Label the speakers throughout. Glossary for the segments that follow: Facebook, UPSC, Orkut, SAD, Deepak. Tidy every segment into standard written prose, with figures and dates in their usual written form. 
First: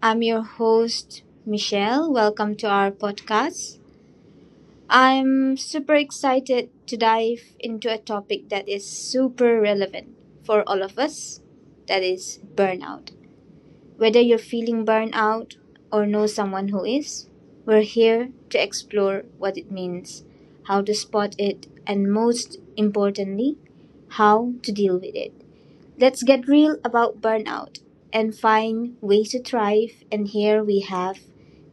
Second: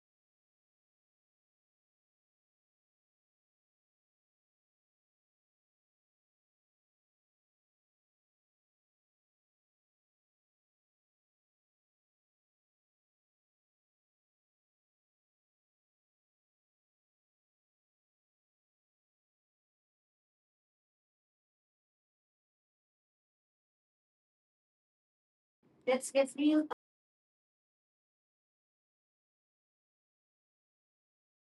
Speaker 1: I'm your host, Michelle. Welcome to our podcast. I'm super excited to dive into a topic that is super relevant for all of us, that is, burnout. Whether you're feeling burnout or know someone who is, we're here to explore what it means, how to spot it, and most importantly, how to deal with it. Let's get real about burnout and find ways to thrive. And here we have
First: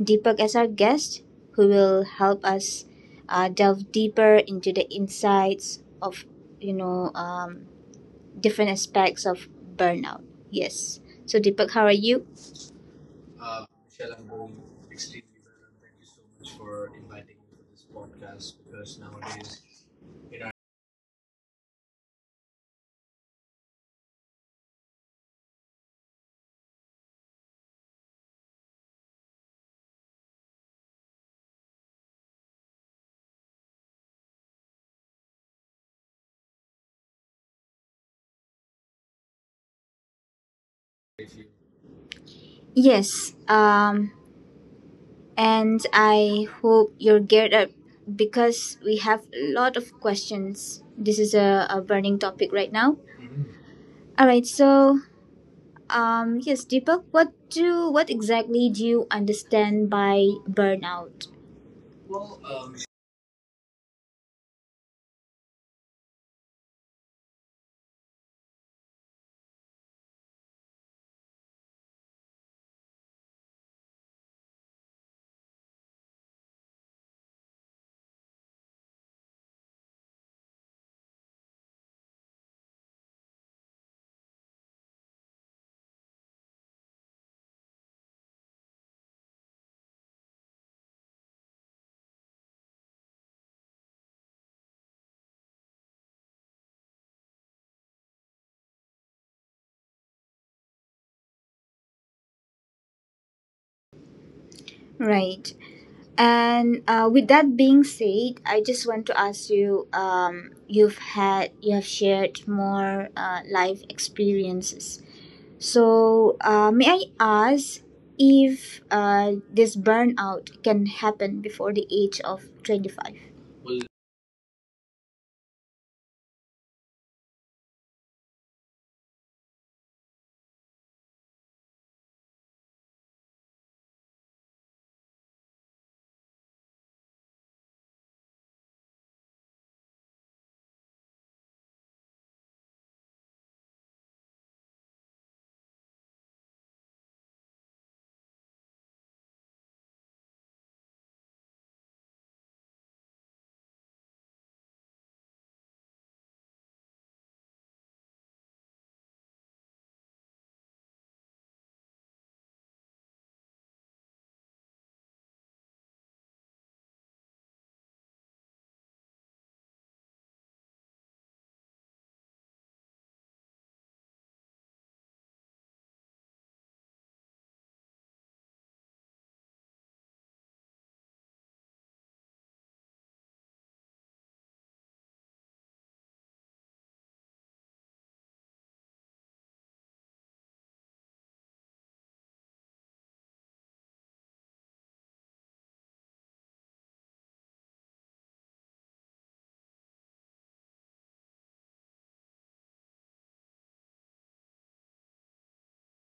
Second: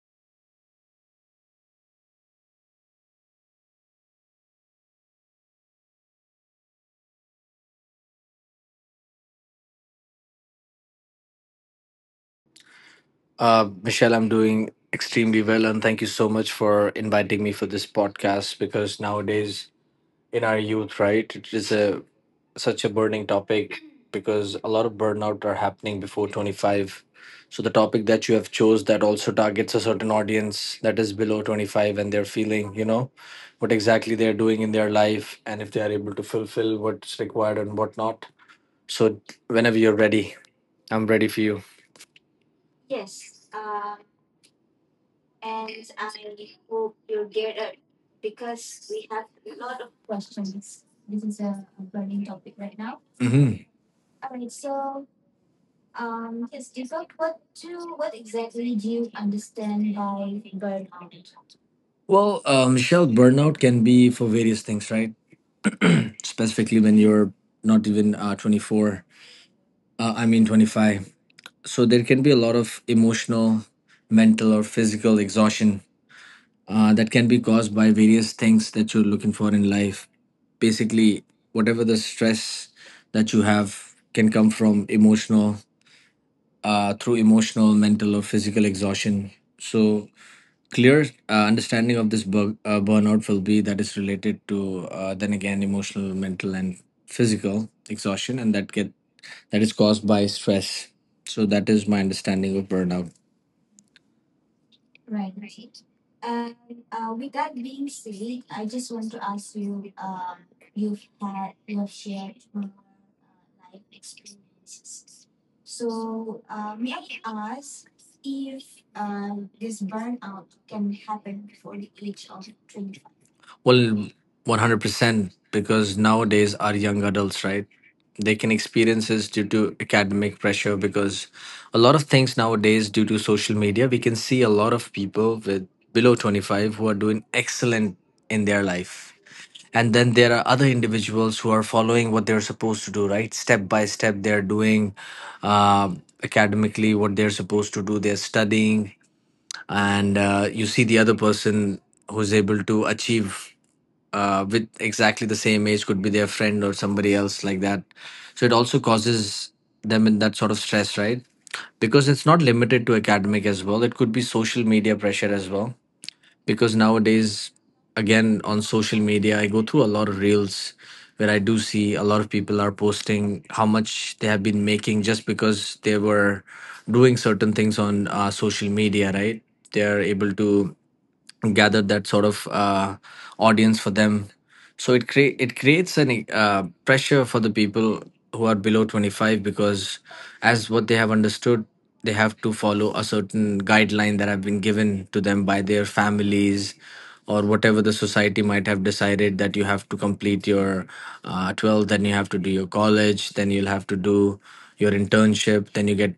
Speaker 1: Deepak as our guest, who will help us delve deeper into the insights of you know um, different aspects of burnout. Yes. So Deepak, how are you?
Speaker 2: Michelle, I'm doing extremely well, and thank you so much for inviting me for this podcast. Because nowadays, in our youth, right, it is a such a burning topic because a lot of burnout are happening before 25. So the topic that you have chose that also targets a certain audience that is below 25, and they're feeling, what exactly they're doing in their life, and if they are able to fulfill what's required and what not. So whenever you're ready, I'm ready for you.
Speaker 1: Yes. And I hope you're geared up because we have a lot of questions. This is a burning topic right now. All right. So yes, Deepak, what exactly do you understand by burnout?
Speaker 2: Well, Michelle, burnout can be for various things, right? Specifically when you're not even 24, I mean 25. So there can be a lot of emotional, mental, or physical exhaustion that can be caused by various things that you're looking for in life. Basically, whatever the stress that you have can come from through emotional, mental, or physical exhaustion. So clear understanding of this burnout will be that is related to then again emotional mental and physical exhaustion and that is caused by stress, so that is my understanding of burnout.
Speaker 1: Right. And with that being said, I just want to ask you. You have shared more life experiences. So may I ask if this burnout can happen before the age of 25?
Speaker 2: Well, 100% because nowadays our young adults, right, they can experience this due to academic pressure, because a lot of things nowadays due to social media, we can see a lot of people with below 25 who are doing excellent in their life. And then there are other individuals who are following what they're supposed to do, right, step by step, they're doing academically what they're supposed to do, they're studying. And you see the other person who's able to achieve with exactly the same age, could be their friend or somebody else like that. So it also causes them in that sort of stress, right, because it's not limited to academic as well, it could be social media pressure as well. Because nowadays, again on social media, I go through a lot of reels where I do see a lot of people are posting how much they have been making just because they were doing certain things on social media, right. They are able to gather that sort of audience for them. So it creates an pressure for the people who are below 25 because, as what they have understood, they have to follow a certain guideline that have been given to them by their families, or whatever the society might have decided that you have to complete your 12, then you have to do your college, then you'll have to do your internship, then you get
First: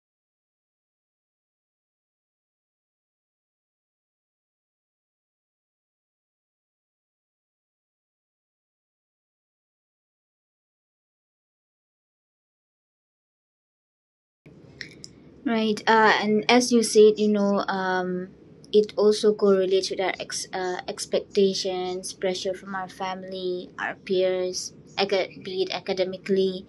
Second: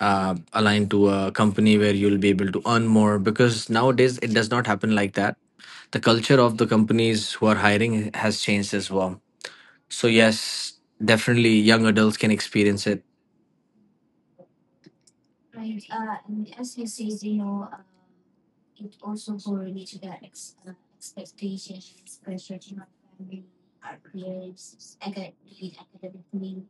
Speaker 2: aligned to a company where you'll be able to earn more, because nowadays it does not happen like that. The culture of the companies who are hiring has changed as well. So, yes, definitely young adults can experience it.
Speaker 1: Right, and as you said, it also correlates with our expectations, pressure from our family, our peers, be it academically,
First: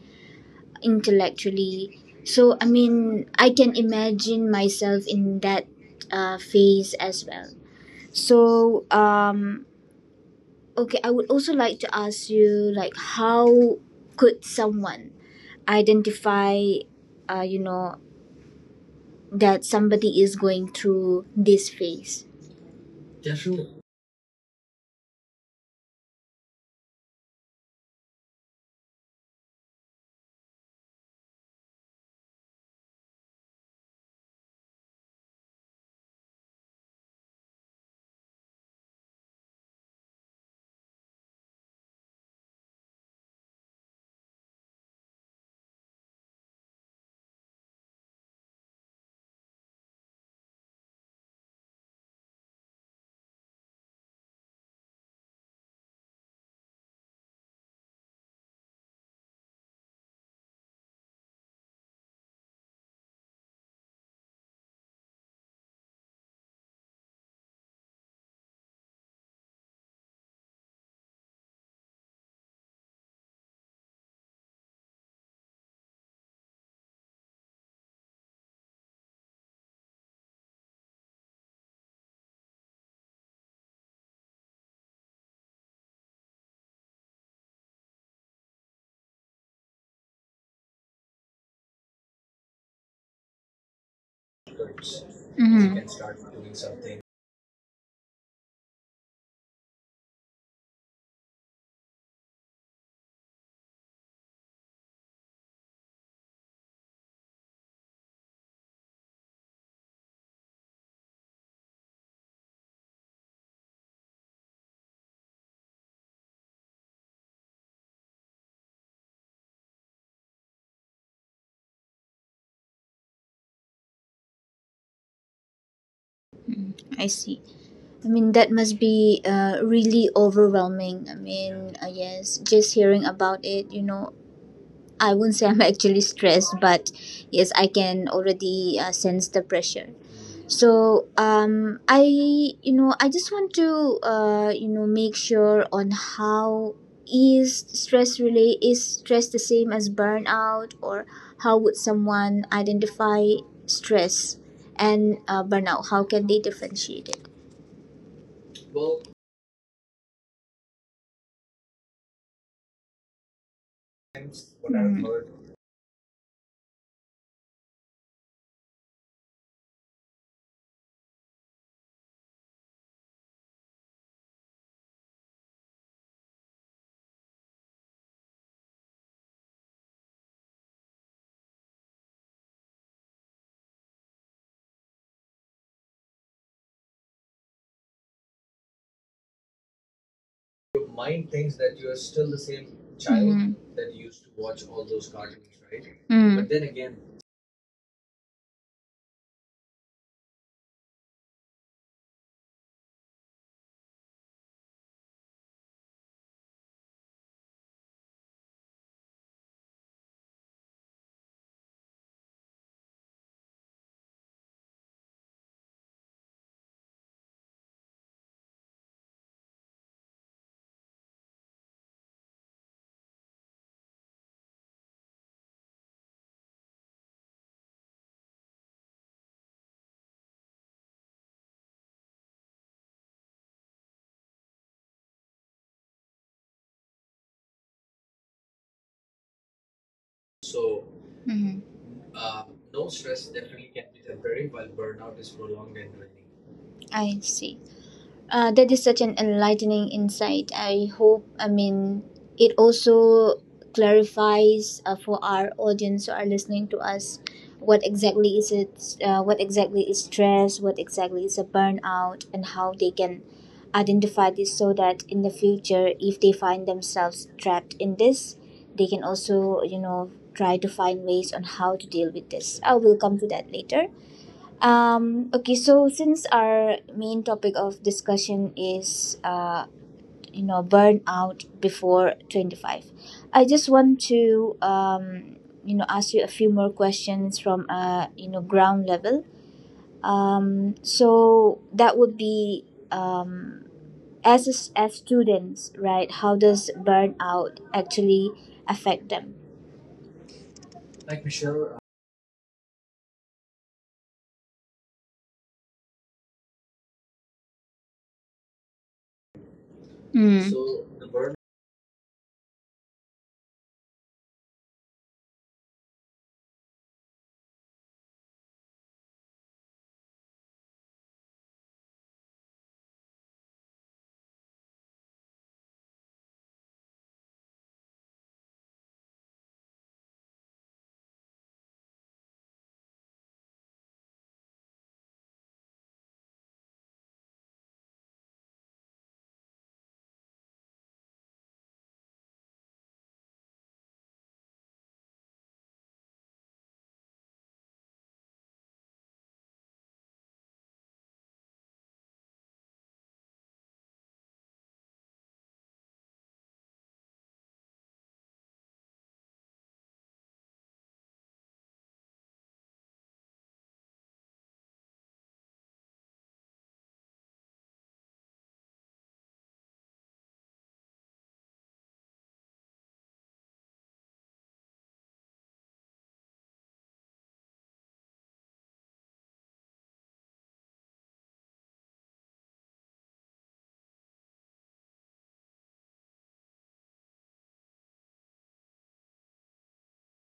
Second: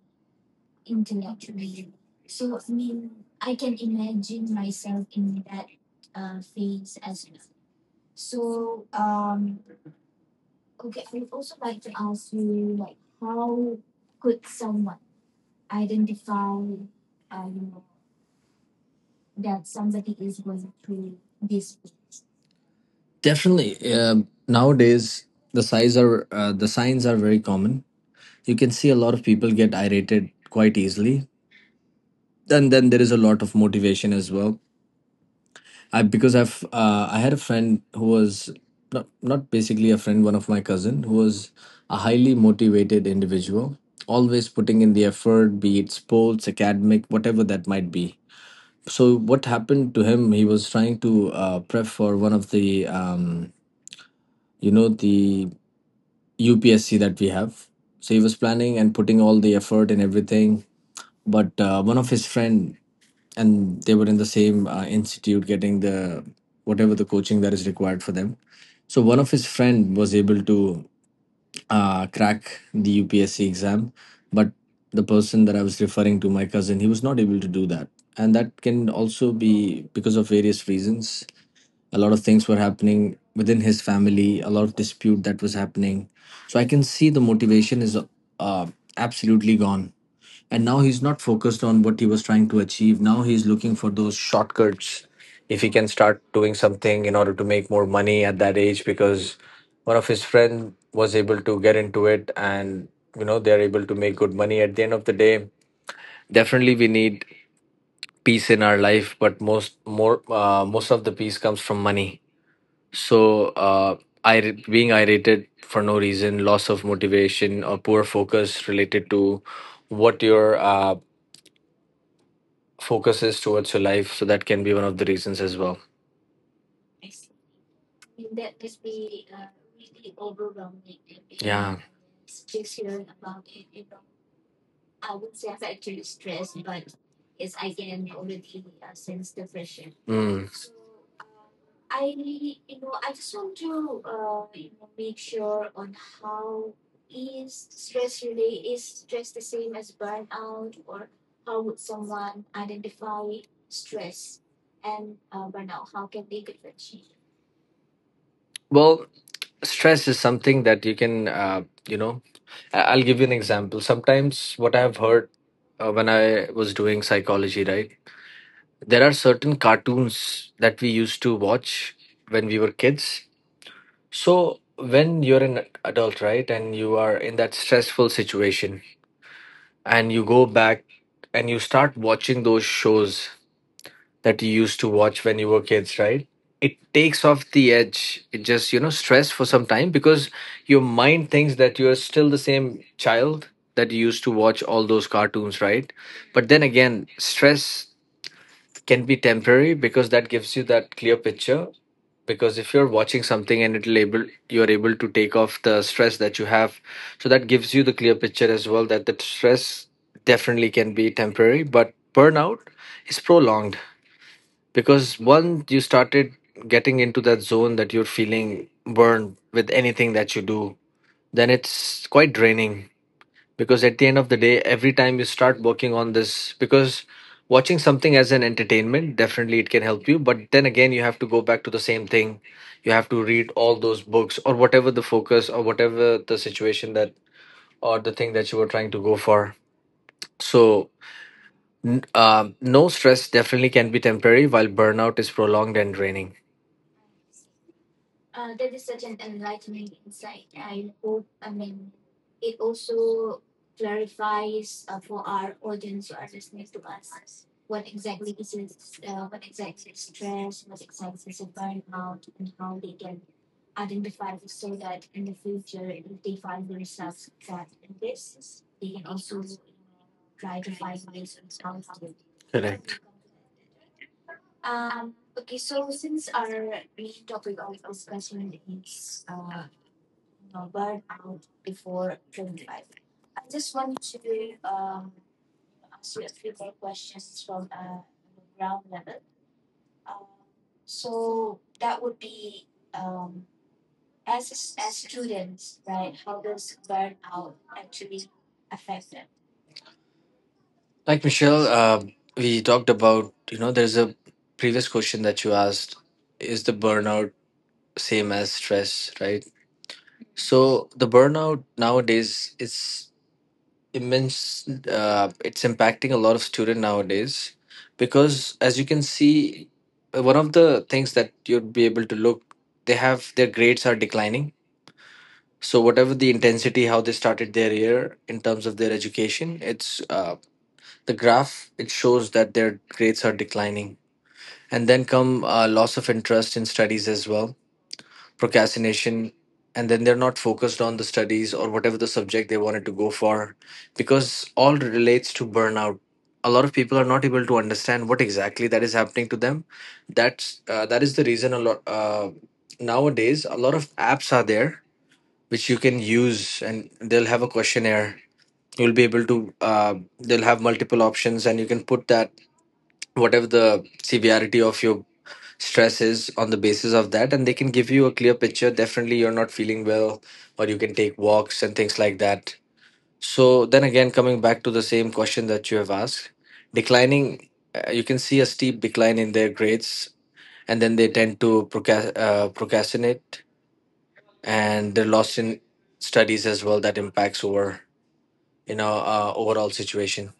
Speaker 1: intellectually. So, I mean, I can imagine myself in that phase as well. So, okay, I would also like to ask you, like, how could someone identify, uh, you know, that somebody is going through this phase.
Speaker 2: Definitely. Nowadays, the signs are very common. You can see a lot of people get irritated quite easily, and then there is a lot of motivation as well. I because I've I had a friend who was not basically a friend, one of my cousin who was a highly motivated individual, always putting in the effort, be it sports, academic, whatever that might be. So what happened to him? He was trying to prep for one of the you know the UPSC that we have. So he was planning and putting all the effort and everything. But one of his friend, and they were in the same institute getting the whatever the coaching that is required for them, so one of his friend was able to crack the UPSC exam. But the person that I was referring to, my cousin, he was not able to do that, and that can also be because of various reasons, a lot of things were happening within his family, a lot of dispute that was happening. So I can see the motivation is uh, absolutely gone, and now he's not focused on what he was trying to achieve. Now he's looking for those shortcuts, if he
Speaker 1: Mhm.
Speaker 2: can start doing something in order to make more money at that age, because one of his friend was able to get into it, and they're able to make good money at the end of the day. Definitely we need peace in our life, but most of the peace comes from money. So uh, I being irritated for no reason, loss of motivation, or poor focus related to what your focuses towards your life. So that can be one of the reasons as well.
Speaker 1: I see. I mean, that must be really overwhelming. I mean,
Speaker 2: Yeah.
Speaker 1: yes, just hearing about it, you know, I won't say I'm actually stressed, but yes, I can already sense the pressure.
Speaker 2: Mm.
Speaker 1: So I, you know, I just want to, make sure on how is stress the same as burnout, or how would someone identify stress and burnout? How can they differentiate it?
Speaker 2: Well, stress is something that you can, I'll give you an example. Sometimes what I've heard
Speaker 1: Mhm.
Speaker 2: when I was doing psychology, right? There are certain cartoons that we used to watch when we were kids. So when you're an adult, right, and you are in that stressful situation, and you go back and you start watching those shows that you used to watch when you were kids, right? It takes off the edge. It just, stress for some time, because your mind thinks that you're still the same child
Speaker 1: Mhm.
Speaker 2: that you used to watch all those cartoons, right? But then
Speaker 1: Mm.
Speaker 2: again, stress can be temporary because that gives you that clear picture, because if you're watching something and it'll able you're able to take off the stress that you have, so that gives you the clear picture as well, that the stress definitely can be temporary, but burnout is prolonged because once you started getting into that zone that you're feeling burned with anything that you do, then it's quite draining, because at the end of the day every time you start working on this, because watching something as an entertainment definitely it can help you, but then again you have to go back to the same thing, you have to read all those books, or whatever the focus, or whatever the situation that, or the thing that you were trying to go for. So
Speaker 1: Mhm.
Speaker 2: no stress definitely can be temporary, while burnout is prolonged and draining.
Speaker 1: I see. That is such an enlightening insight. I hope, I mean, it also clarifies for our audience who are listening to us what exactly is it, what exactly is stress, what exactly is a burnout, and how they can identify this so that in the future, if they find themselves trapped in this, they can also, you know, try to find ways on how to deal with this. I will
Speaker 2: Correct.
Speaker 1: come to that later. Okay, so since our main topic of discussion is, burnout before 25, I just want to, ask you a few more questions from, ground level. So that would be, um, as, as students, right, how does burnout actually affect them?
Speaker 2: Like, Michelle, we talked about, there's a previous question that you asked, is the burnout same as stress, right?
Speaker 1: Mm.
Speaker 2: So the burnout nowadays is immense. It's impacting a lot of student nowadays because, as you can see, one of the things that you'd be able to look, they have their grades are declining. So whatever the intensity, how they started their year in terms of their education, it's the graph. It shows that their grades are declining, and then come loss of interest in studies as well, procrastination, and then they're not focused on the studies or whatever the subject they wanted to go for, because all relates to burnout. A lot of people are not able to understand what exactly that is happening to them. That is the reason a lot nowadays a lot of apps are there, which you can use, and they'll have a questionnaire, you'll be able to they'll have multiple options, and you can put that whatever the severity of your stress is, on the basis of that, and they can give you a clear picture, definitely you're not feeling well, or you can take walks and things like that. So then again, coming back to the same question that you have asked, declining you can see a steep decline in their grades, and then they tend to procrastinate, and they're lost in studies as well, that impacts over overall situation.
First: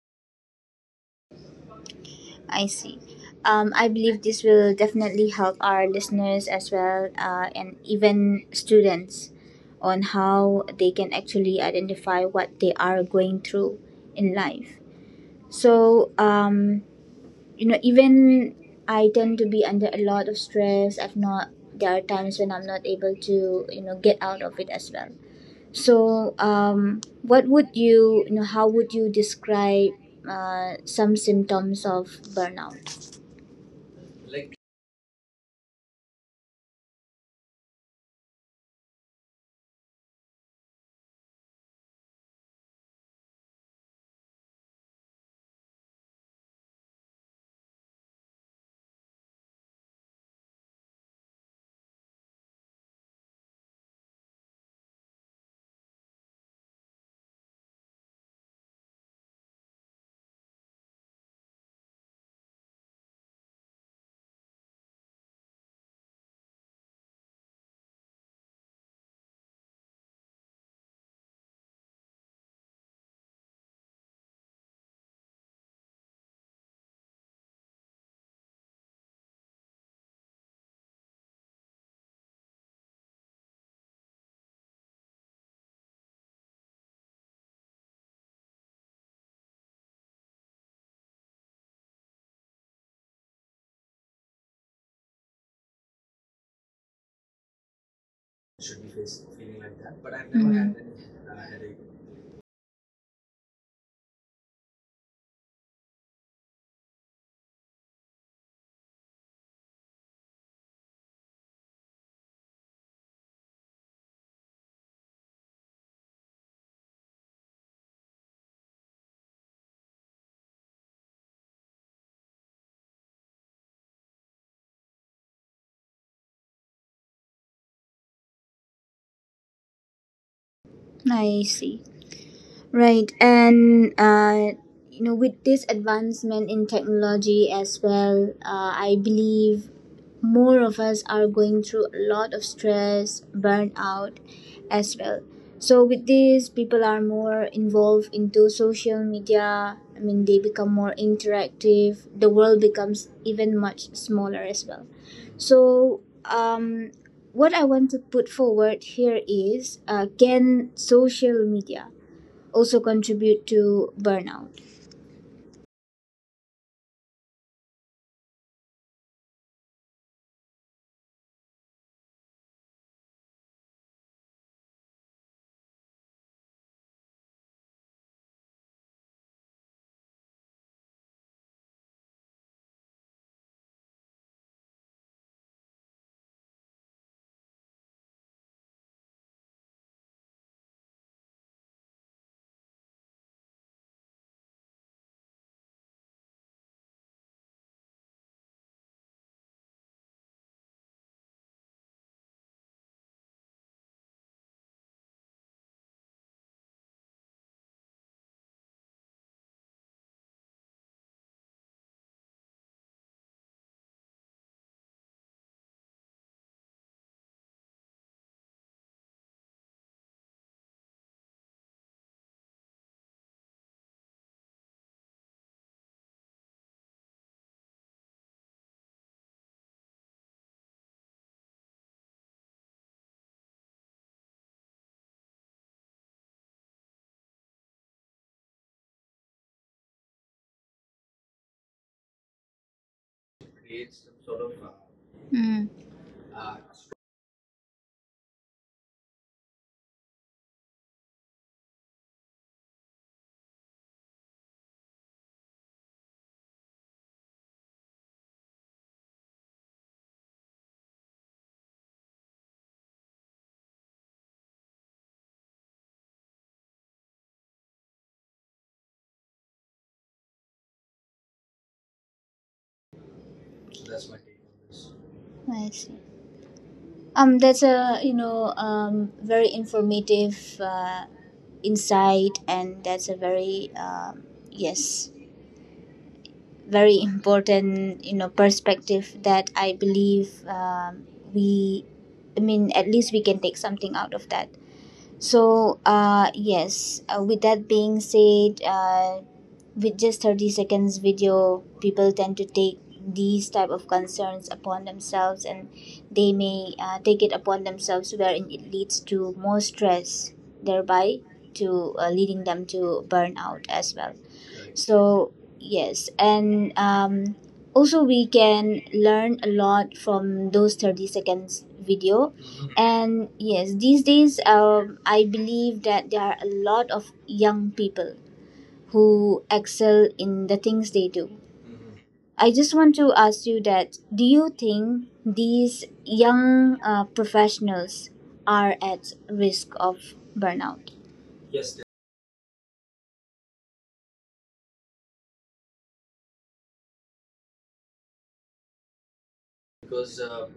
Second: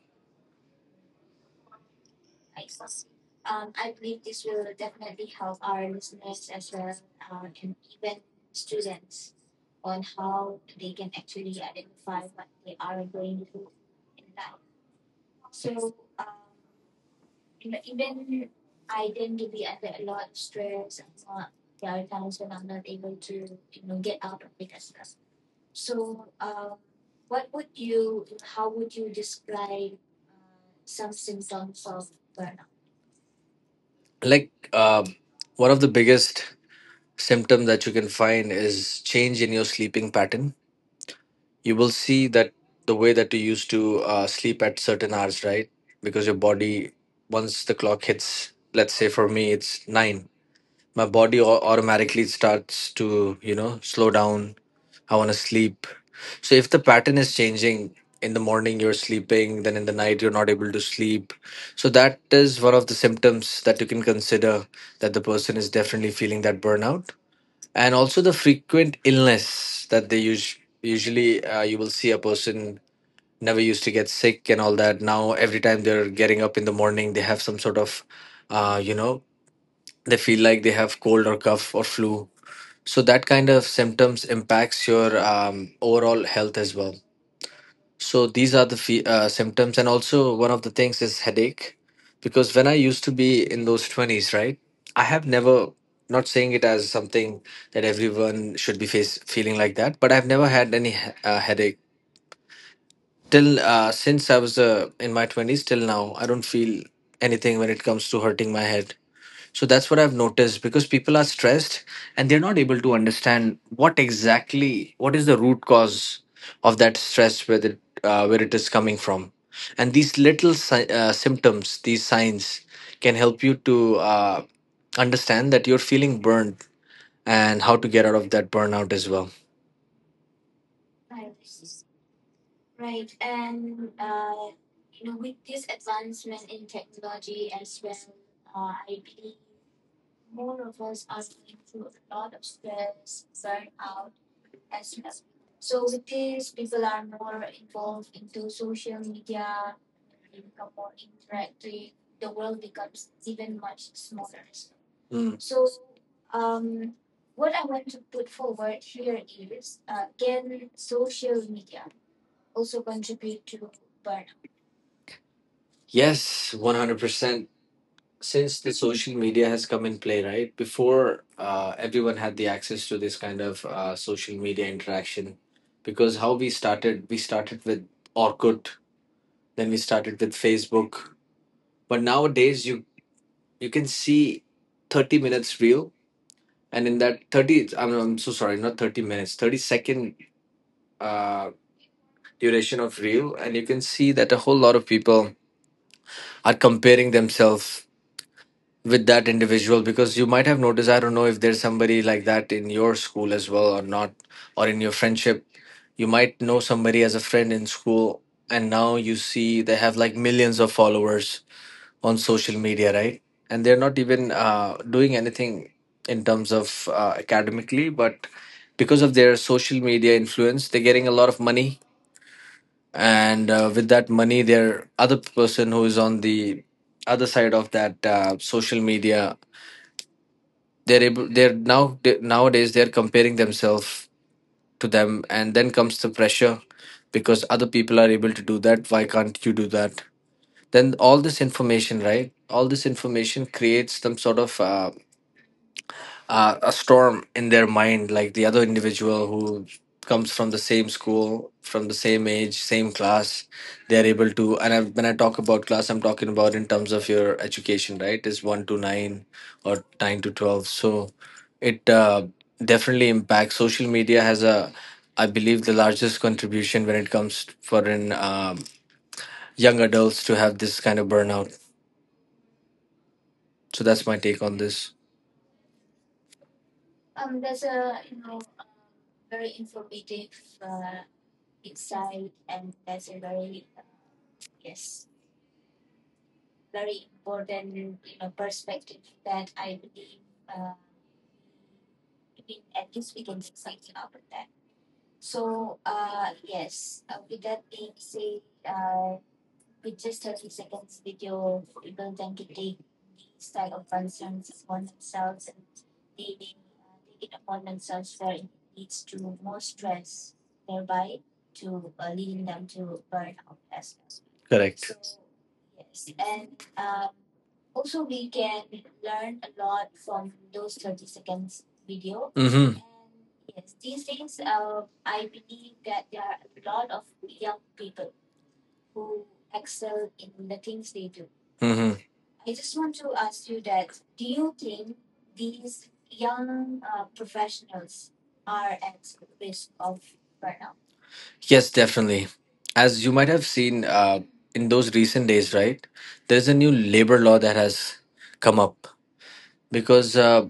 Speaker 1: I see. I believe this will definitely help our listeners as well, and even students, on how they can actually identify what they are going through in life. So, even I tend to be under a lot of stress. I've not. There are times when I'm not able to, you know, get out of it as well. So, what would you, you know, how would you describe some symptoms of burnout?
Speaker 2: Like, one of the biggest symptom that you can find is change in your sleeping pattern. You will see that the way that you used to sleep at certain hours, right? Because your body, once the clock hits, let's say for me, it's nine, my body automatically starts to, slow down. I want to sleep. So if the pattern is changing, in the morning you're sleeping, then in the night you're not able to sleep. So that is one of the symptoms that you can consider that the person is definitely feeling that burnout, and also the frequent illness that they use usually. You will see a person never used to get sick and all that. Now every time they're getting up in the morning they have some sort of uh, you know they feel like they have cold or cough or flu. So that kind of symptoms impacts your overall health as well. So these are the symptoms, and also one of the things is headache, because when I used to be in those twenties, right, I have never, not saying it as something that everyone should be face feeling like that, but I've never had
Speaker 1: Mhm.
Speaker 2: any headache till since I was in my twenties till now. I don't feel anything when it comes to hurting my head. So that's what I've noticed because people are stressed and they're not able to understand what exactly what is the root cause of that stress, where it is coming from. And these little symptoms, these signs, can help you to understand that you're feeling burned and how to get out of that burnout as well.
Speaker 1: Any. I see. Right, and with this advancement in technology as well, I believe more of us are going through a lot of stress, burnout as well. So with this, people are more involved into social media. I mean, they become more interactive. The world becomes even much smaller as well.
Speaker 2: Mm.
Speaker 1: So, what I want to put forward here is, can social media also contribute to burnout.
Speaker 2: Yes, 100%. Since the social media has come in play, right? Before everyone had the access to this kind of social media interaction, because how we started with Orkut, then we started with Facebook. But nowadays you can see 30 minutes reel, and in that 30, I'm so sorry, not 30 minutes, 30 second uh, duration of reel, and you can see that a whole lot of people are comparing themselves with that individual, because you might have noticed, I don't know if there's somebody like that in your school as well or not, or in your friendship. You might know somebody as a friend in school, and now you see they have like millions of followers on social media, right? And they're not even doing anything in terms of academically, but because of their social media influence, they're getting a lot of money. And with that money, their other person who is on the other side of that social media, they're able they're now they- nowadays they're comparing themselves to them, and then comes the pressure, because other people are able to do that, why can't you do that? Then all this information, right, all this information creates some sort of
Speaker 1: Mm.
Speaker 2: a storm in their mind, like the other individual who comes from the same school, from the same age, same class. They are able to, and I, when I talk about class, I'm talking about in terms of your education, right? Is 1 to 9 or 9 to 12. So it definitely impacts. Social media has a, I believe, the largest contribution when it comes for in young adults to have this kind of burnout. So that's my take on this.
Speaker 1: I see. That's a very informative insight, and that's a very yes, very important, you know, perspective that I believe, we, I mean at least we can take something out of that. So, yes, with that being said, with just 30 seconds video, people tend to take these type of concerns upon themselves, and they may take it upon themselves wherein it leads to more stress, thereby to leading them to burnout as well.
Speaker 2: Correct.
Speaker 1: So yes, and also we can learn a lot from those 30 seconds video.
Speaker 2: Mm-hmm.
Speaker 1: And yes, these days, I believe that there are a lot of young people who excel in the things they do.
Speaker 2: Mm-hmm.
Speaker 1: I just want to ask you that, do you think these young professionals are at risk of burnout?
Speaker 2: Yes, definitely. As you might have seen in those recent days, right? There's a new labor law that has come up, because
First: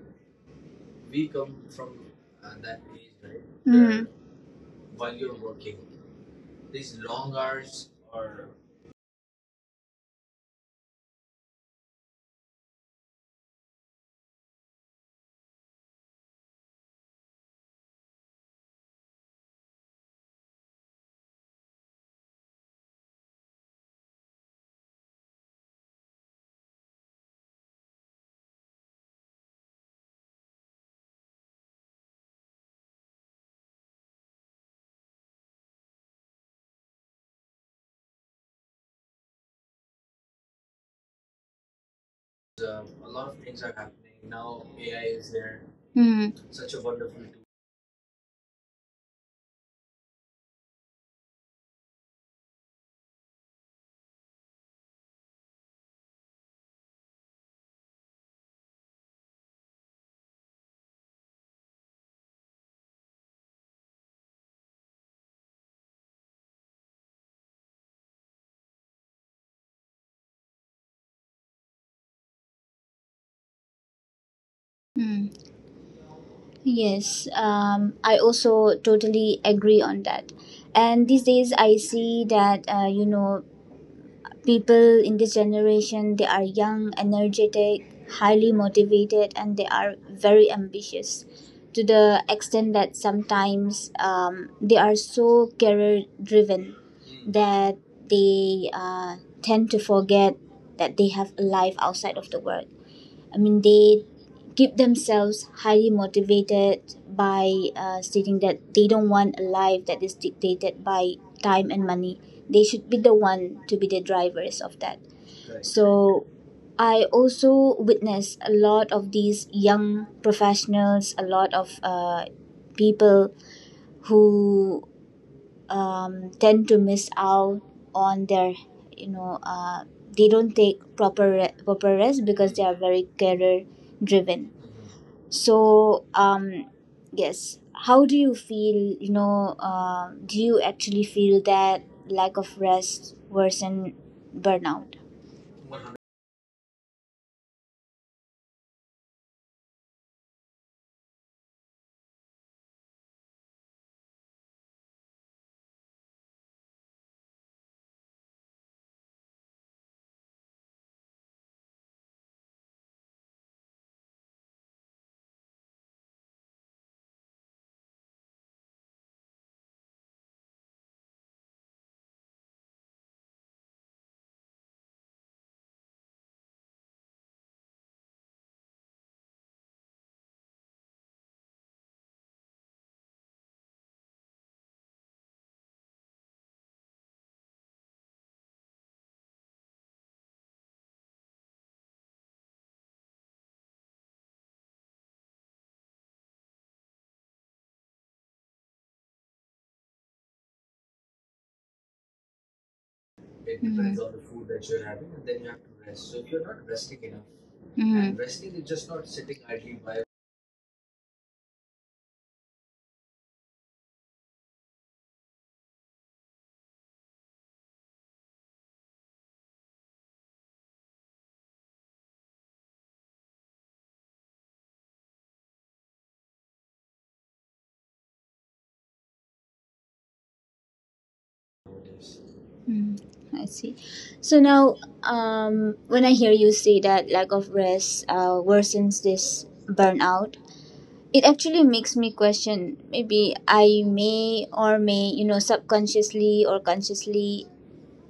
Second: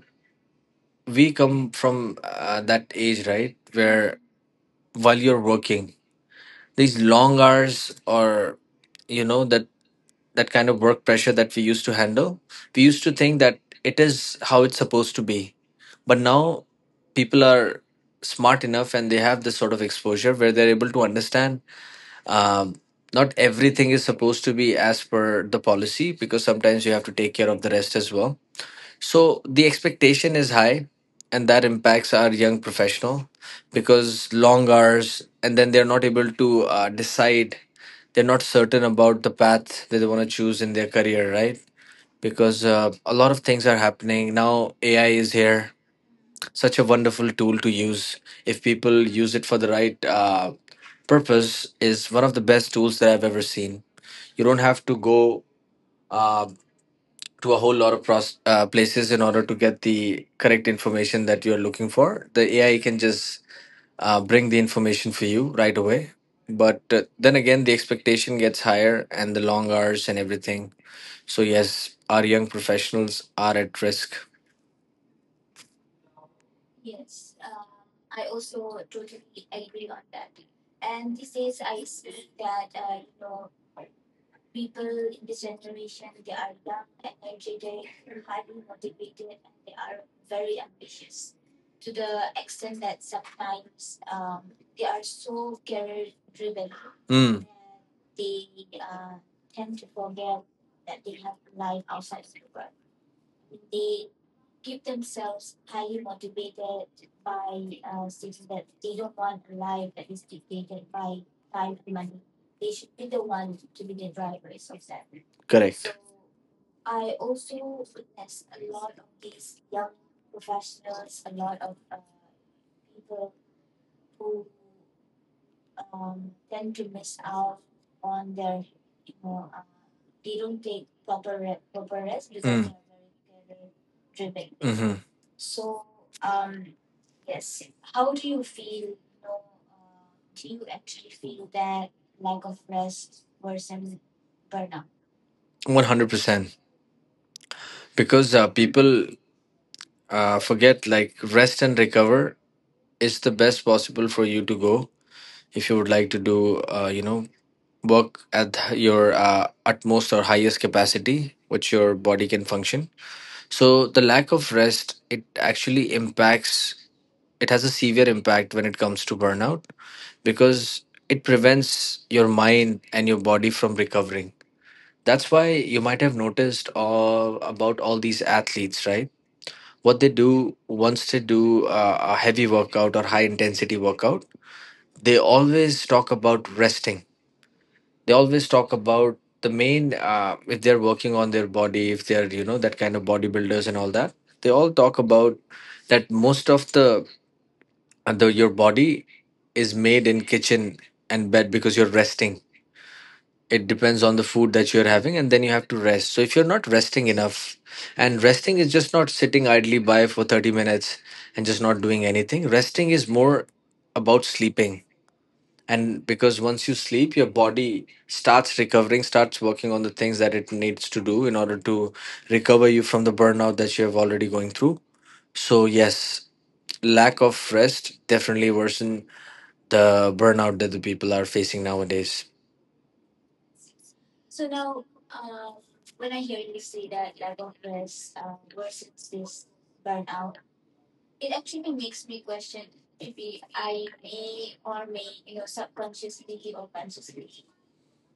Speaker 2: we come from that age, right?
Speaker 1: Hmm.
Speaker 2: Where while you're working, these long hours, or you know that that kind of work pressure that we used to handle, we used to think that it is how it's supposed to be. But now people are smart enough and they have this sort of exposure where they're able to understand um, not everything is supposed to be as per the policy, because sometimes you have to take care of the rest as well. So the expectation is high, and that impacts our young professional, because long hours, and then they're not able to decide. They're not certain about the path that they want to choose in their career, right? Because a lot of things are happening now. AI is here,
Speaker 1: Hmm.
Speaker 2: such a wonderful tool to use. If people use it for the right purpose, is one of the best tools that I've ever seen. You don't have to go uh, to a whole lot of places in order to get the correct information that you're looking for. The AI can just bring the information for you right away. But then again the expectation gets higher and the long hours and everything. So yes, our young professionals are at risk.
Speaker 1: Hmm. Yes, I also totally agree on that. And these days, I see that, people in this generation, they are young, energetic, highly motivated, and they are very ambitious, to the extent that sometimes they are so career driven
Speaker 2: Mm,
Speaker 1: that they tend to forget that they have a life outside of the work. I mean, they keep themselves highly motivated by stating that they don't want a life that is dictated by time and money. They should be the one to be the drivers of that.
Speaker 2: correct.
Speaker 1: So I also witness a lot of these young professionals, a lot of people who tend to miss out on their, you know uh, they don't take proper rest because they
Speaker 2: Mm.
Speaker 1: are very career driven.
Speaker 2: Mm-hmm.
Speaker 1: So yes, how do you feel, do you actually feel that lack of rest worsen burnout?
Speaker 2: 100%. Because people forget, like rest and recover is the best possible for you to go, if you would like to do, work at your utmost or highest capacity, which your body can function. So the lack of rest, it actually impacts, it has a severe impact when it comes to burnout, because it prevents your mind and your body from recovering. That's why you might have noticed all about all these athletes, right? What they do once they do a heavy workout or high intensity workout, they always talk about resting. They always talk about the main, if they're working on their body, if they're, you know, that kind of bodybuilders and all that. They all talk about that most of the your body is made in kitchen and bed, because you're resting,
Speaker 1: It
Speaker 2: it depends
Speaker 1: depends. Mhm. On
Speaker 2: on
Speaker 1: the
Speaker 2: the
Speaker 1: food
Speaker 2: food
Speaker 1: that
Speaker 2: that you're
Speaker 1: you're having,
Speaker 2: having,
Speaker 1: and
Speaker 2: and then
Speaker 1: then you
Speaker 2: you
Speaker 1: have
Speaker 2: have
Speaker 1: to
Speaker 2: to
Speaker 1: rest,
Speaker 2: rest.
Speaker 1: so
Speaker 2: So
Speaker 1: if
Speaker 2: if you're
Speaker 1: you're
Speaker 2: not
Speaker 1: not resting
Speaker 2: resting
Speaker 1: enough.
Speaker 2: enough,
Speaker 1: Mhm. And
Speaker 2: and
Speaker 1: resting
Speaker 2: resting
Speaker 1: is
Speaker 2: is
Speaker 1: just
Speaker 2: just
Speaker 1: not
Speaker 2: not
Speaker 1: sitting
Speaker 2: sitting idly
Speaker 1: idly by.
Speaker 2: by for 30 minutes and just not doing anything. Resting is more about sleeping, and because once you sleep your body starts recovering, starts working on the things that it needs to do in order to recover you from the burnout that you have already going through. So yes, lack of rest definitely worsen the burnout that the people are facing nowadays.
Speaker 1: Mm. I see. So now, when I hear you say that lack of rest worsens this burnout, it actually makes me question maybe I may or may, you know, subconsciously or consciously,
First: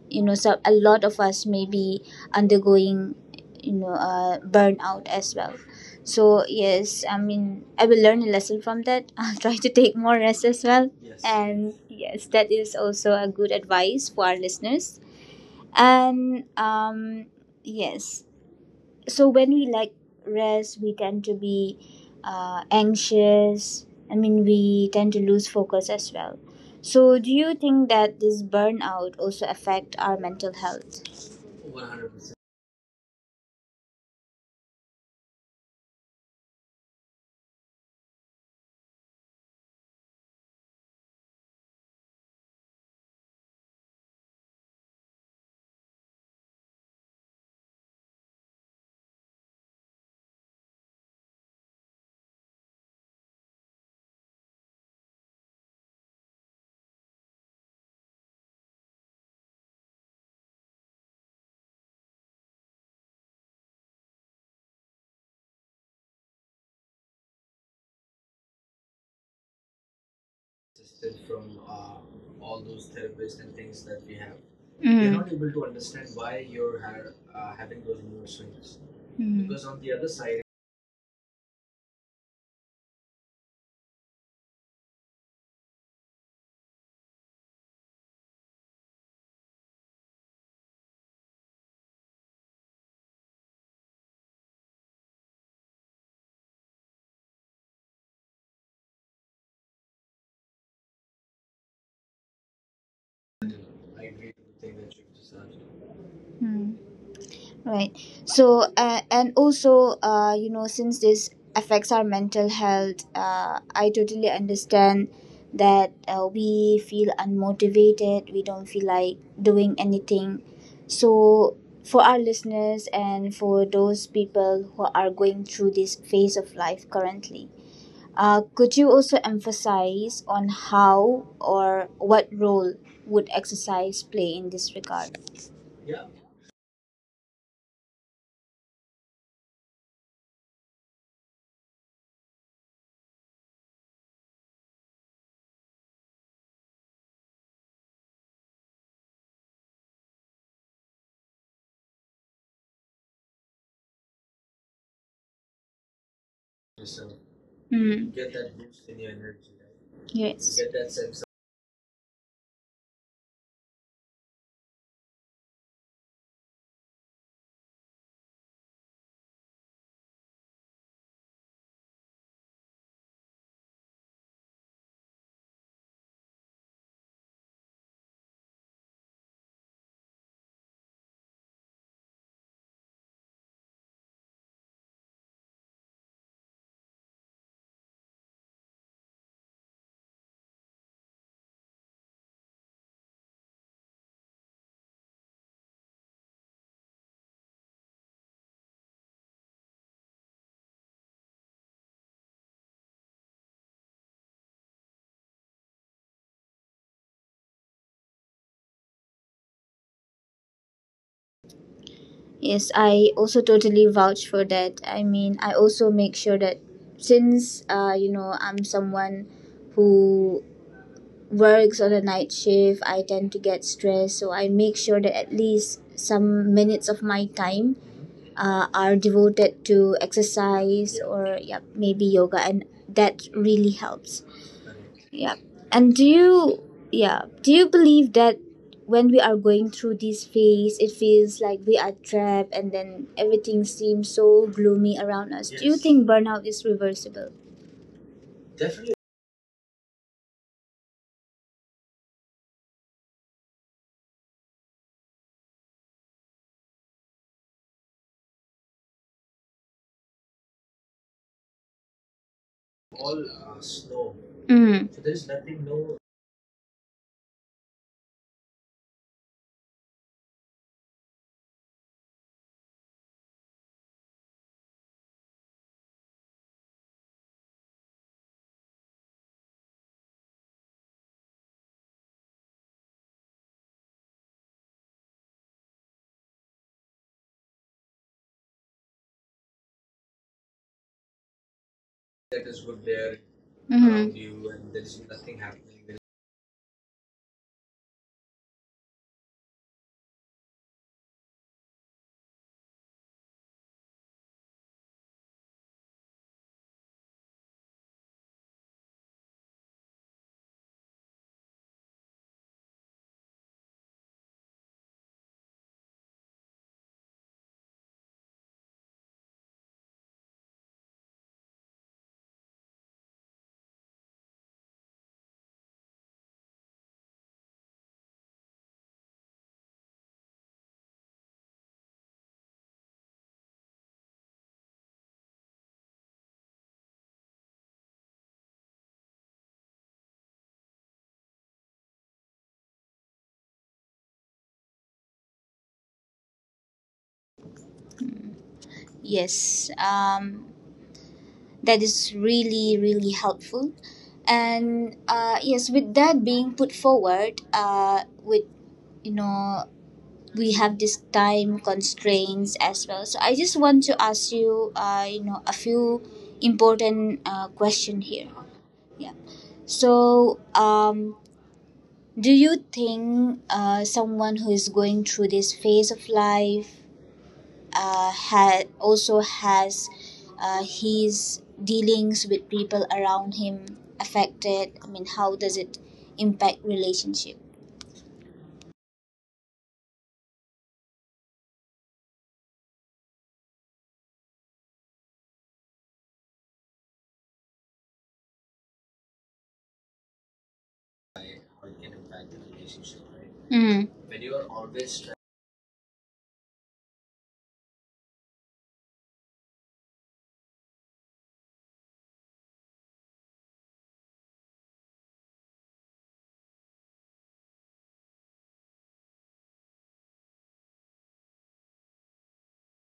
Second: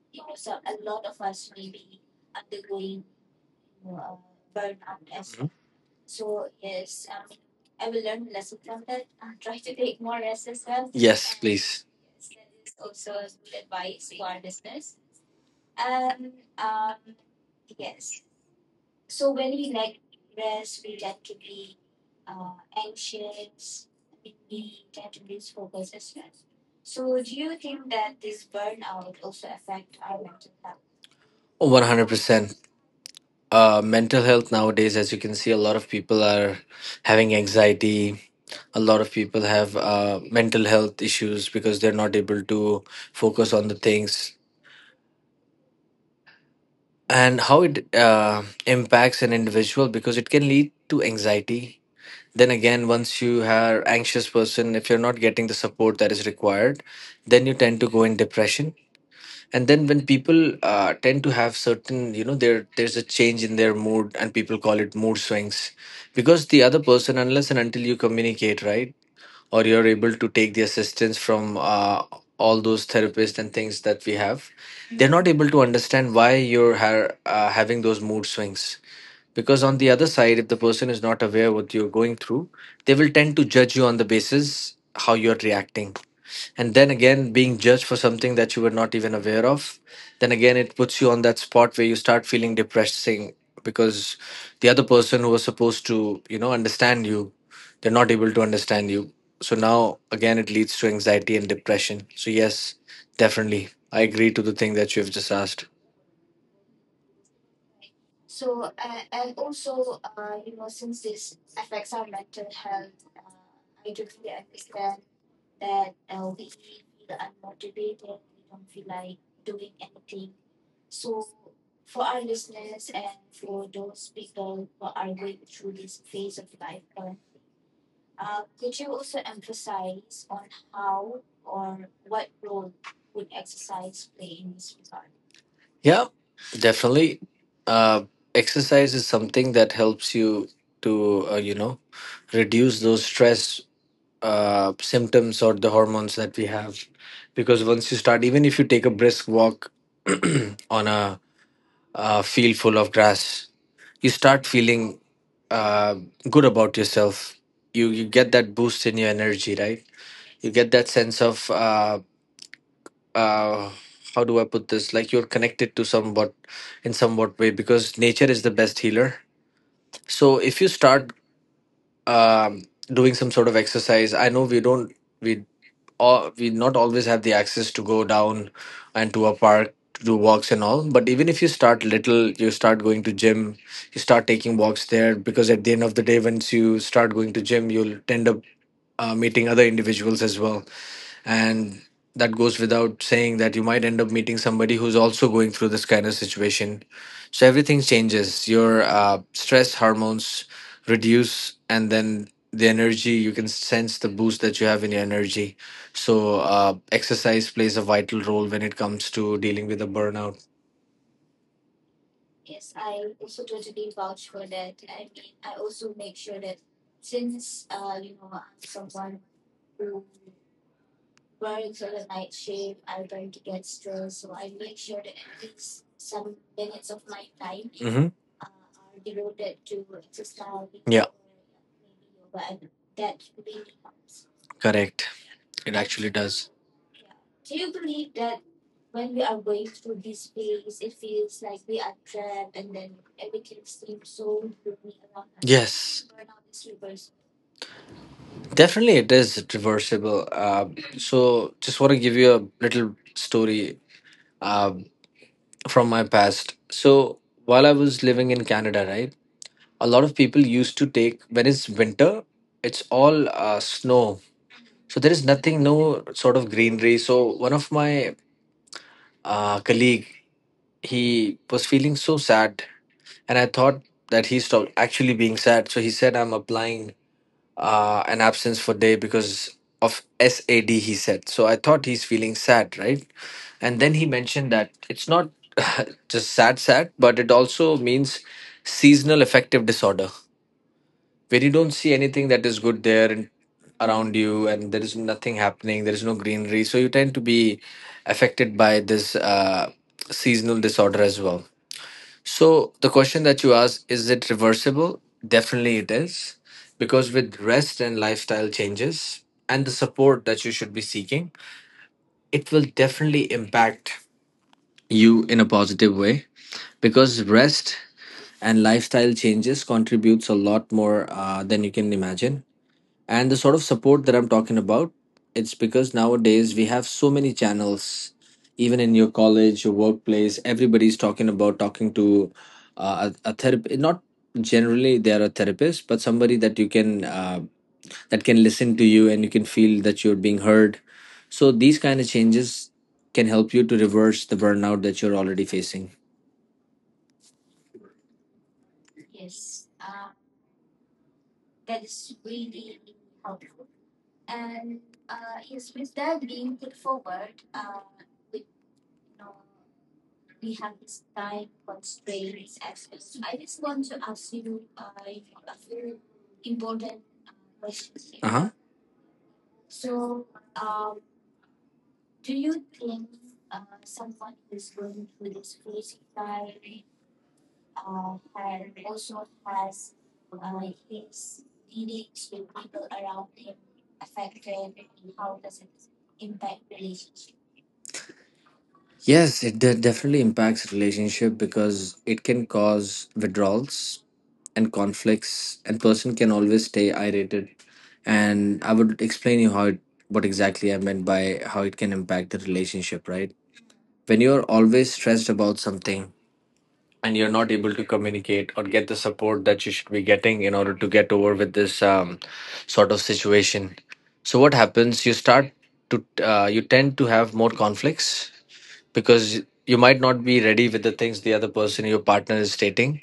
Speaker 1: you know, a lot of us may be undergoing, burnout as well. So, yes, I mean, I will learn a lesson from that. I'll try to take more rest as well. Yes.
Speaker 2: Yes,
Speaker 1: And
Speaker 2: please.
Speaker 1: yes, that is also a good advice for our listeners, and yes, so when we like rest, we tend to be anxious. I mean, we tend to lose focus as well. So do you think that this burnout also affect our mental health?
Speaker 2: 100%. Mental health nowadays, as you can see, a lot of people are having anxiety. A lot of people have mental health issues because they're not able to focus on the things. And how it impacts an individual, because it can lead to anxiety. Then again, once you are anxious person, if you're not getting the support that is required, then you tend to go in depression. And then when people tend to have certain, you know, there's a change in their mood, and people call it mood swings, because the other person, unless and until you communicate, right, or you're able to take the assistance from all those therapists and things that we have,
Speaker 1: You're.
Speaker 2: they're not able to
Speaker 1: Mm.
Speaker 2: understand why you're having those mood swings,
Speaker 1: Mm.
Speaker 2: because on the other side, if the person is not aware what you're going through, they will tend to judge you on the basis how you're reacting. And then again, being judged for something that you were not even aware of, then again it puts you on that spot where you start feeling depressing. Because the other person who was supposed to, you know, understand you, they're not able to understand you. So now again it leads to anxiety and depression. So yes, definitely I agree to the thing that you've just asked.
Speaker 1: Right. So, and also, since this affects our mental health, I totally understand that we feel unmotivated, we don't feel like doing anything. So, for our listeners and for those people who are going through this phase of life currently, could you also emphasize on how or what role would exercise play in this regard?
Speaker 2: Yeah definitely uh Exercise is something that helps you to reduce those stress symptoms or the hormones that we have. Because once you start, even if you take a brisk walk on field full of grass, you start feeling uh, good about yourself. You
Speaker 1: Mm.
Speaker 2: you get that boost in your energy, right? You get that
Speaker 1: Yes.
Speaker 2: sense of uh, how do I put this? Like you're connected to somewhat in somewhat way, because nature is the best healer. So if you start um, doing some sort of exercise, I know we don't. We we not always have the access to go down and to a park to do walks and all. But even if you start little, you start going to gym, you start taking walks there, because at the end of the day, once you start going to gym, you'll end up meeting other individuals as well. And that goes without saying that you might end up meeting somebody who's also going through this kind of situation. So everything changes, your stress hormones reduce, and then the energy, you can sense the boost that you have in your energy. So exercise plays a vital role when it comes to dealing with a burnout.
Speaker 1: Yes, I also totally vouch for that. I mean, I also make sure that since, I'm someone who works on a night shift, I tend to get stressed. So I make sure that at least some minutes of my time
Speaker 2: Mm-hmm.
Speaker 1: are devoted to exercise, or yeah, maybe yoga, and that really helps.
Speaker 2: Correct.
Speaker 1: Yeah.
Speaker 2: It.
Speaker 1: And do you Yeah, do you believe that when we are going through this phase, it feels like we are trapped and then everything seems so gloomy around us. Do you think
Speaker 2: Yes.
Speaker 1: burnout is reversible?
Speaker 2: Definitely, it is reversible. So, just want to give you a little story. Um. From my past. So while I was living in Canada, right, a lot of people used to take when it's winter, it's all snow.
Speaker 1: Mm.
Speaker 2: So there is nothing, no sort of greenery. So one of my colleague, he was feeling so sad, and I thought that he stopped actually being sad. So he said, "I'm applying an absence for day because of SAD," he said. So I thought he's feeling sad, right? And then he mentioned that it's not just sad, sad, but it also means seasonal affective disorder, where you don't see anything that is good there and
Speaker 1: Around.
Speaker 2: around you, and
Speaker 1: Mm-hmm.
Speaker 2: there is nothing happening, there is no greenery. So you tend to be affected by this seasonal disorder as well. So the question that you asked, is it reversible? Definitely it is. Because with rest and lifestyle changes and the support that you should be seeking, it will definitely impact you in a positive way. Because rest and lifestyle changes contributes a lot more than you can imagine. And the sort of support that I'm talking about, it's because nowadays we have so many channels, even in your college, your workplace, everybody's talking about talking to a therapist, not generally they are a therapist, but somebody that you can that can listen to you and you can feel that you're being heard. So these kind of changes can help you to reverse the burnout that you're already facing.
Speaker 1: Yes. That is really, really helpful. And uh, yes, with that being put forward, uh, with, you know, we have this time constraints as well. So I just want to ask you, a few important question here.
Speaker 2: Uh-huh.
Speaker 1: Yeah. So, do you think someone who is going through this phase of life also has his dealings with people around him affected? I mean, how does it impact relationship?
Speaker 2: Yes, it definitely impacts relationship, because it can cause withdrawals and conflicts, and person can always stay irritated. And I would explain you how it, what exactly I meant by how it can impact the relationship, right?
Speaker 1: Mm-hmm.
Speaker 2: When you're always stressed about something, and you're not able to communicate or get the support that you should be getting in order to get over with this sort of situation. So what happens, you start to you tend to have more conflicts, because you might not be ready with the things the other person, your partner, is stating,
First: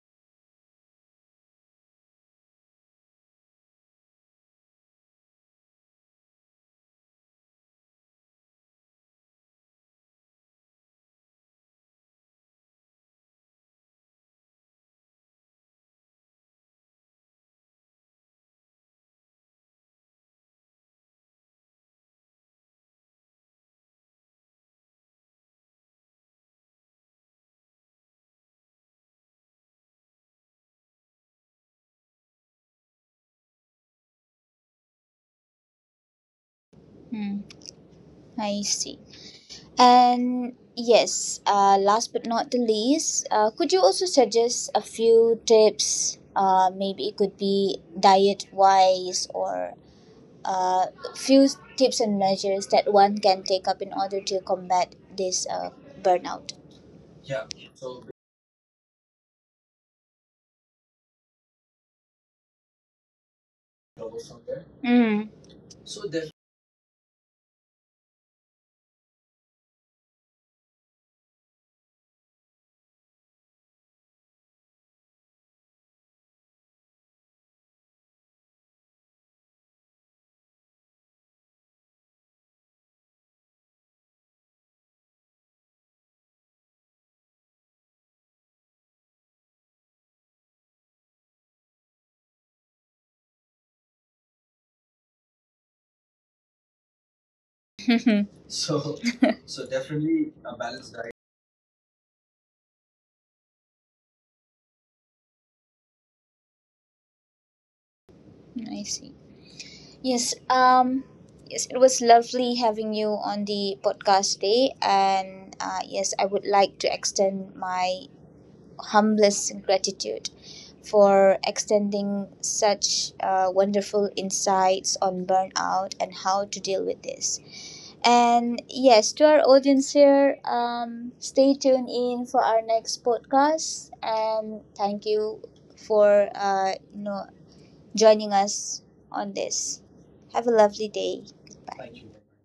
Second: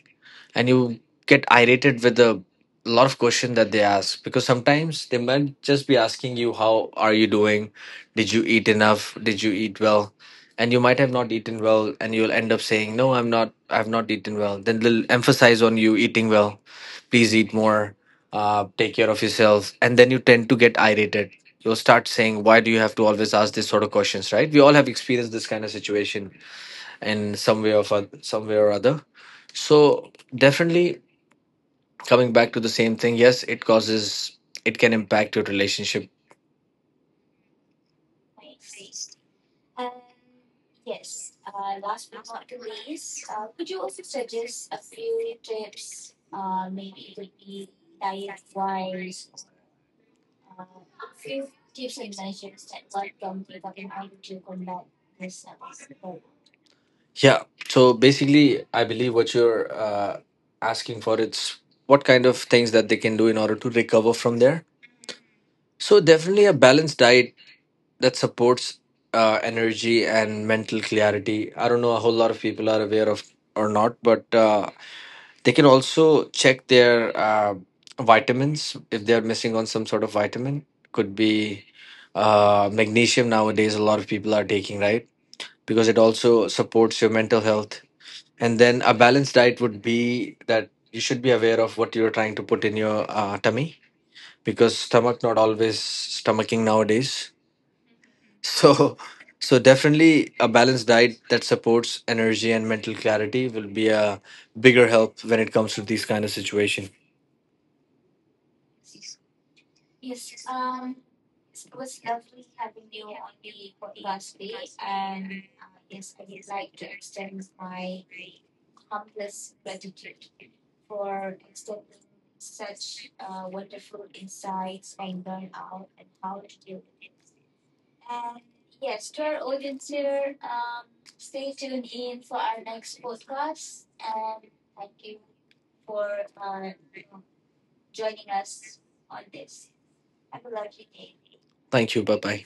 Speaker 2: and you get irated with a lot of questions that they ask, because sometimes they might just be asking you, how are you doing, did you eat enough, did you eat well? And you might have not eaten well, and you'll end up saying, no, I'm not, I've not eaten well. Then they'll emphasize on you eating well, please eat more, take care of yourself. And then you tend to get irated, you'll start saying, why do you have to always ask this sort of questions, right? We all have experienced this kind of situation in some way of some way or other. So definitely, coming back to the same thing, yes it causes, it can impact your relationship.
Speaker 1: I see. And yes, last but not the least, could you also suggest a few tips? Maybe it could be diet wise, or uh, few tips and measures that one can take up in order to combat this burnout.
Speaker 2: Yeah so basically I believe what you're asking for, it's what kind of things that they can do in order to recover from there.
Speaker 1: Mm.
Speaker 2: So definitely a balanced diet that supports energy and mental clarity. I don't know a whole lot of people are aware of or not, but they can also check their vitamins if they're missing on some sort of vitamin. Could be magnesium nowadays, a lot of people are taking, right? Because it also supports your mental health. And then a balanced diet would be that you should be aware of what you're trying to put in your tummy, because stomach not always stomaching nowadays.
Speaker 1: I
Speaker 2: So, so definitely a balanced diet that supports energy and mental clarity will be a bigger help when it comes to these kind of situation.
Speaker 1: see. Yes. Yes, it was lovely having you on the podcast today, and yes, I would like to extend my humblest gratitude for extending such wonderful insights on burnout and how to deal with this. And yes, to our audience here, stay tuned in for our next podcast. And thank you for, joining us on this. Have a lovely day. Goodbye.
Speaker 2: Thank
Speaker 1: Thank
Speaker 2: you.
Speaker 1: you.
Speaker 2: Bye bye.